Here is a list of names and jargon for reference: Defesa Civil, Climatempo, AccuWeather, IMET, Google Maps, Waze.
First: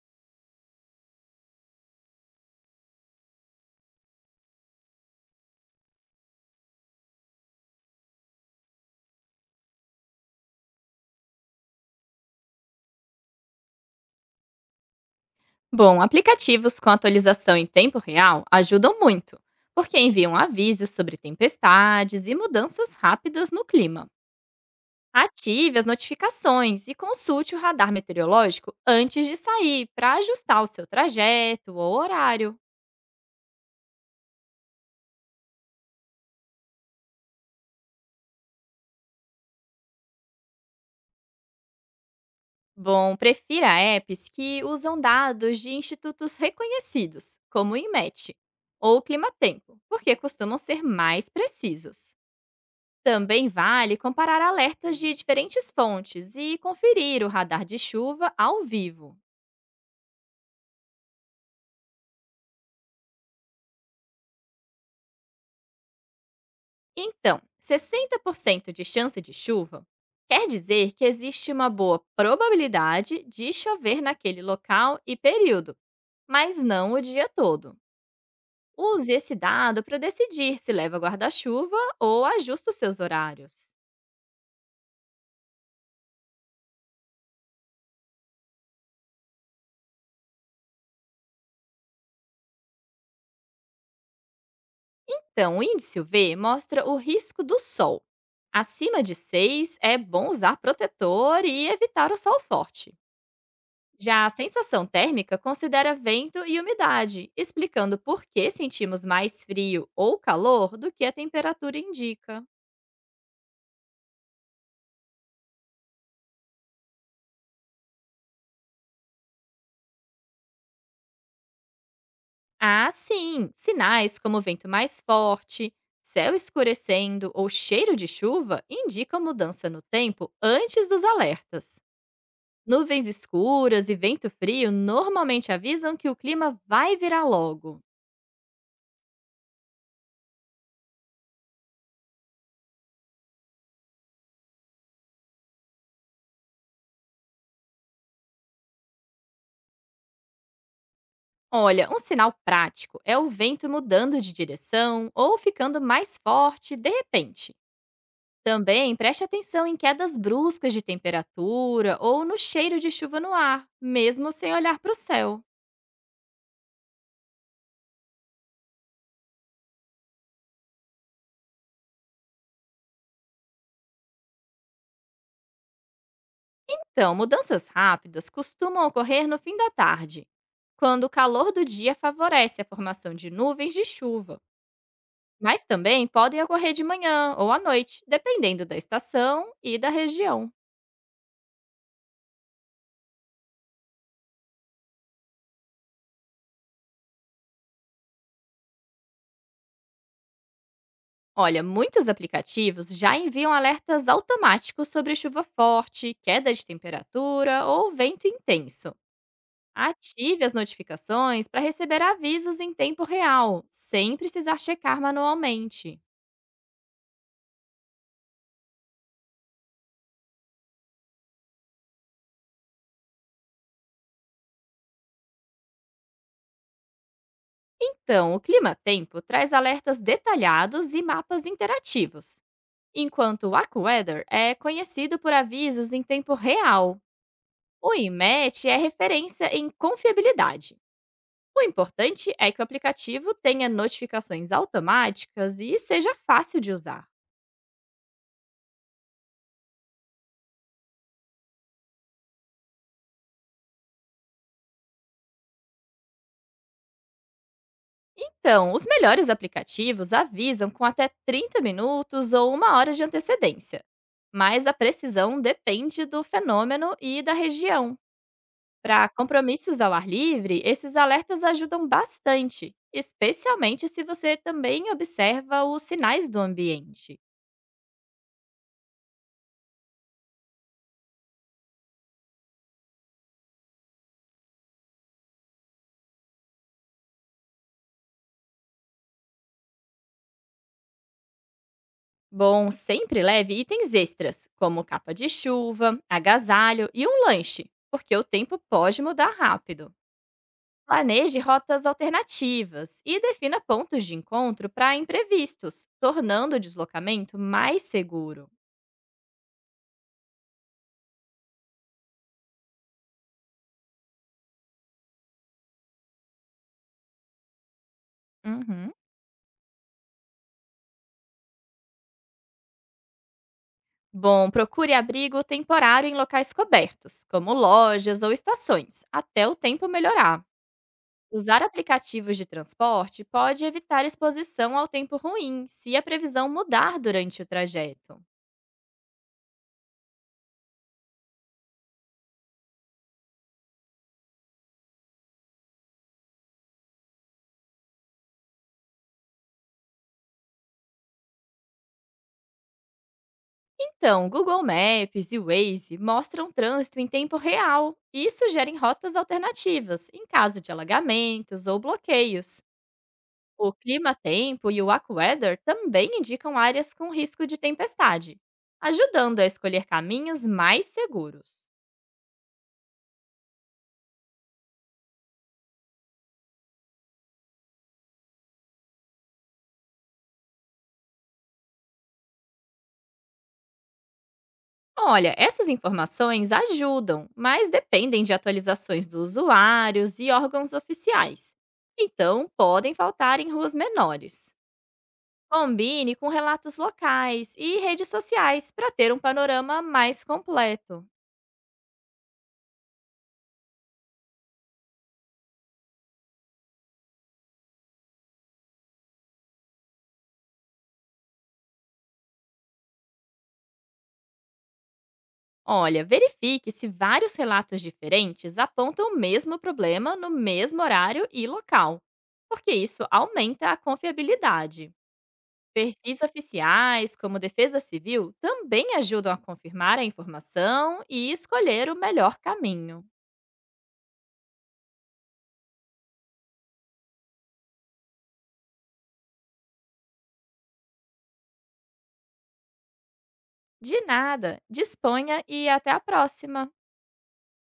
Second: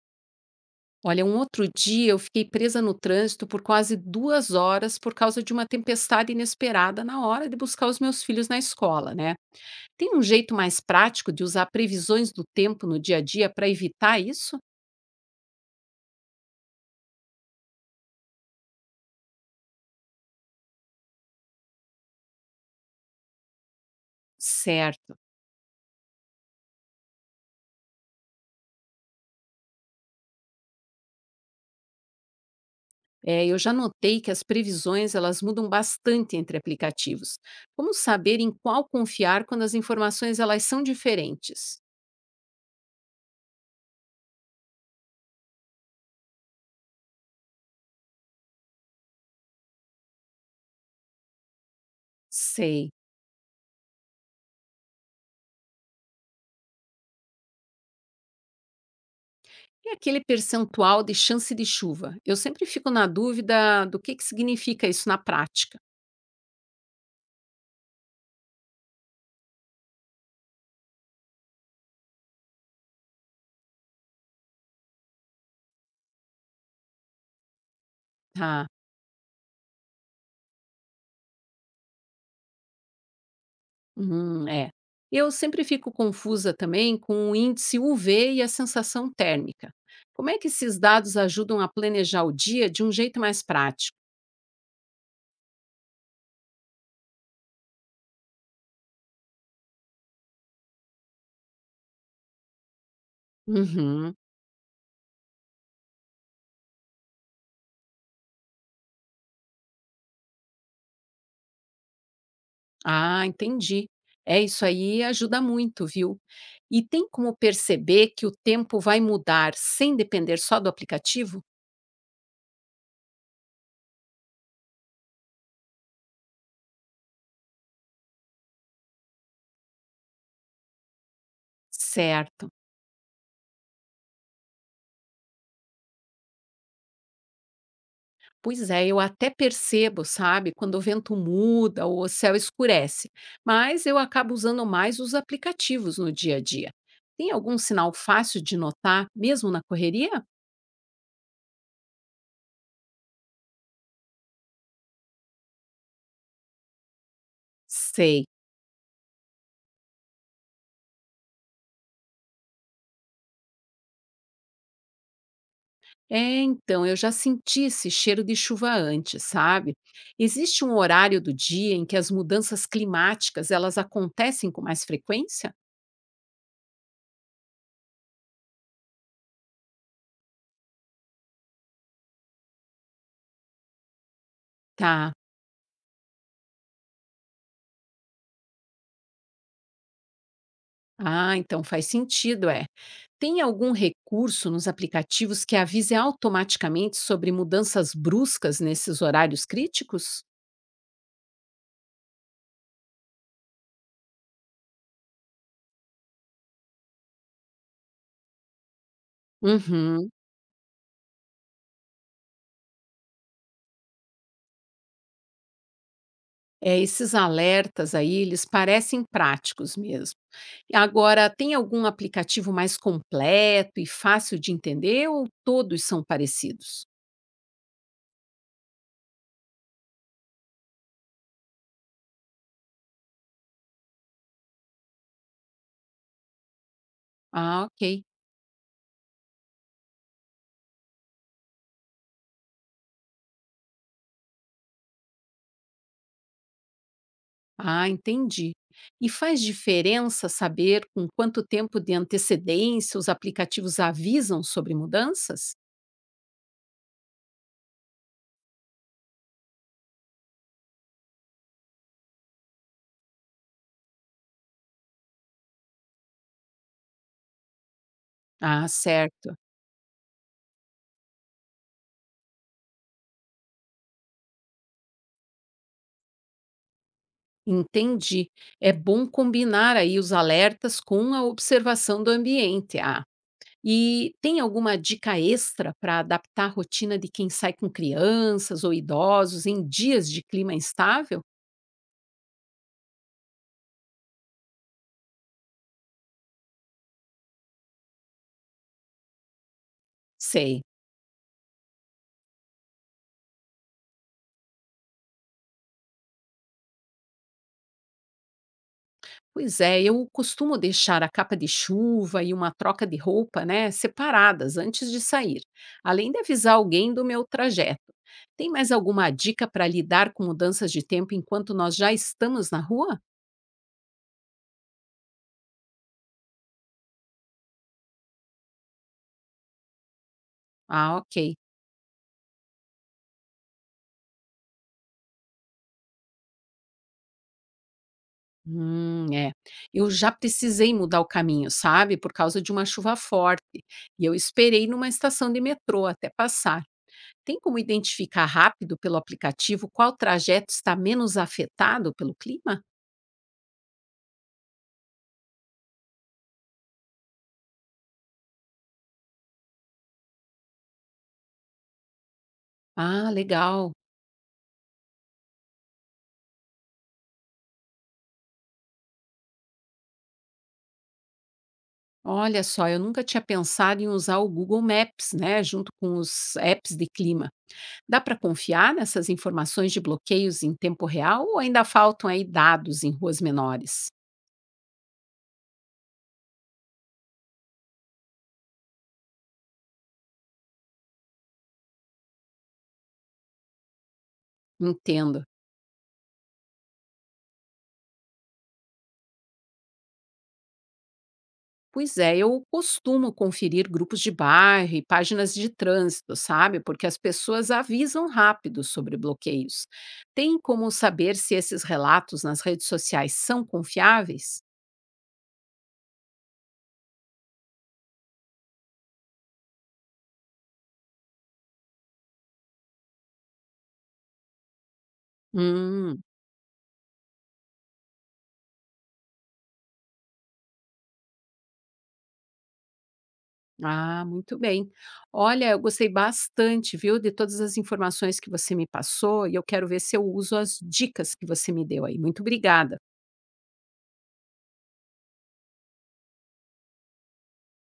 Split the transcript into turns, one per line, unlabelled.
Olha, um outro dia eu fiquei presa no trânsito por quase duas horas por causa de uma tempestade inesperada na hora de buscar os meus filhos na escola, né? Tem um jeito mais prático de usar previsões do tempo no dia a dia para evitar isso?
Bom, aplicativos com atualização em tempo real ajudam muito, porque enviam avisos sobre tempestades e mudanças rápidas no clima.
Certo.
Ative as notificações e consulte o radar meteorológico antes de sair para ajustar o seu trajeto ou horário.
É, eu já notei que as previsões elas mudam bastante entre aplicativos. Como saber em qual confiar quando as informações elas são diferentes?
Bom, prefira apps que usam dados de institutos reconhecidos, como o IMET ou o Climatempo, porque costumam ser mais precisos.
Sei.
Também vale comparar alertas de diferentes fontes e conferir o radar de chuva ao vivo.
E aquele percentual de chance de chuva? Eu sempre fico na dúvida do que significa isso na prática.
Então, 60% de chance de chuva quer dizer que existe uma boa probabilidade de chover naquele local e período, mas não o dia todo.
Ah,
Use esse dado para decidir se leva guarda-chuva ou ajusta os seus horários.
uhum, é. Eu sempre fico confusa também com o índice UV e a sensação térmica. Como é que esses dados ajudam a planejar o dia de um jeito mais prático?
Então, o índice UV mostra o risco do sol. Acima de 6 é bom usar protetor e evitar o sol forte.
Uhum.
Já a sensação térmica considera vento e umidade, explicando por que sentimos mais frio ou calor do que a temperatura indica.
Ah, entendi. É isso aí, ajuda muito, viu? E tem como perceber que o tempo vai mudar sem depender só do aplicativo?
Ah, sim! Sinais como vento mais forte, céu escurecendo ou cheiro de chuva indicam mudança no tempo antes dos alertas.
Certo.
Nuvens escuras e vento frio normalmente avisam que o clima vai virar logo.
Pois é, eu até percebo, sabe, quando o vento muda ou o céu escurece, mas eu acabo usando mais os aplicativos no dia a dia. Tem algum sinal fácil de notar, mesmo na correria?
Olha, um sinal prático é o vento mudando de direção ou ficando mais forte de repente.
Sei.
Também preste atenção em quedas bruscas de temperatura ou no cheiro de chuva no ar, mesmo sem olhar para o céu.
É, então, eu já senti esse cheiro de chuva antes, sabe? Existe um horário do dia em que as mudanças climáticas, elas acontecem com mais frequência?
Então, mudanças rápidas costumam ocorrer no fim da tarde, quando o calor do dia favorece a formação de nuvens de chuva.
Tá.
Mas também podem ocorrer de manhã ou à noite, dependendo da estação e da região.
Ah, então faz sentido, é. Tem algum recurso nos aplicativos que avise automaticamente sobre mudanças bruscas nesses horários críticos?
Olha, muitos aplicativos já enviam alertas automáticos sobre chuva forte, queda de temperatura ou vento intenso.
Uhum.
Ative as notificações para receber avisos em tempo real, sem precisar checar manualmente.
É, esses alertas aí, eles parecem práticos mesmo. E agora, tem algum aplicativo mais completo e fácil de entender ou todos são parecidos?
Então, o Clima Tempo traz alertas detalhados e mapas interativos, enquanto o AccuWeather é conhecido por avisos em tempo real.
Ah,
O
ok.
IMET é referência em confiabilidade. O importante é que o aplicativo tenha notificações automáticas e seja fácil de usar.
Ah, entendi. E faz diferença saber com quanto tempo de antecedência os aplicativos avisam sobre mudanças?
Então, os melhores aplicativos avisam com até 30 minutos ou uma hora de antecedência, mas a precisão depende do fenômeno e da região.
Ah,
Para
certo.
compromissos ao ar livre, esses alertas ajudam bastante, especialmente se você também observa os sinais do ambiente.
Entendi. É bom combinar aí os alertas com a observação do ambiente. Ah, e tem alguma dica extra para adaptar a rotina de quem sai com crianças ou idosos em dias de clima instável?
Bom, sempre leve itens extras, como capa de chuva, agasalho e um lanche, porque o tempo pode mudar rápido.
Sei.
Planeje rotas alternativas e defina pontos de encontro para imprevistos, tornando o deslocamento mais seguro.
Pois é, eu costumo deixar a capa de chuva e uma troca de roupa, né, separadas antes de sair, além de avisar alguém do meu trajeto. Tem mais
Uhum.
alguma dica para lidar com mudanças de tempo enquanto nós já estamos na rua?
Bom, procure abrigo temporário em locais cobertos, como lojas ou estações, até o tempo melhorar.
Ah, ok.
Usar aplicativos de transporte pode evitar exposição ao tempo ruim se a previsão mudar durante o trajeto.
É. Eu já precisei mudar o caminho, sabe? Por causa de uma chuva forte. E eu esperei numa estação de metrô até passar. Tem como identificar rápido pelo aplicativo qual trajeto está menos afetado pelo clima?
Então, Google Maps e Waze mostram trânsito em tempo real e sugerem rotas alternativas em caso de alagamentos ou bloqueios.
Ah, legal.
O clima-tempo e o AccuWeather também indicam áreas com risco de tempestade, ajudando a escolher caminhos mais seguros.
Olha só, eu nunca tinha pensado em usar o Google Maps, né? Junto com os apps de clima. Dá para confiar nessas informações de bloqueios em tempo real ou ainda faltam aí dados em ruas menores?
Olha, essas informações ajudam, mas dependem de atualizações dos usuários e órgãos oficiais. Então, podem faltar em ruas menores.
Entendo.
Combine com relatos locais e redes sociais para ter um panorama mais completo.
Pois é, eu costumo conferir grupos de bairro e páginas de trânsito, sabe? Porque as pessoas avisam rápido sobre bloqueios. Tem como saber se esses relatos nas redes sociais são confiáveis?
Olha, verifique se vários relatos diferentes apontam o mesmo problema no mesmo horário e local, porque isso aumenta a confiabilidade.
Hum,
Perfis oficiais, como Defesa Civil, também ajudam a confirmar a informação e escolher o melhor caminho.
ah, muito bem. Olha, eu gostei bastante, viu, de todas as informações que você me passou e eu quero ver se eu uso as dicas que você me deu aí. Muito obrigada.
De nada, disponha e até a próxima!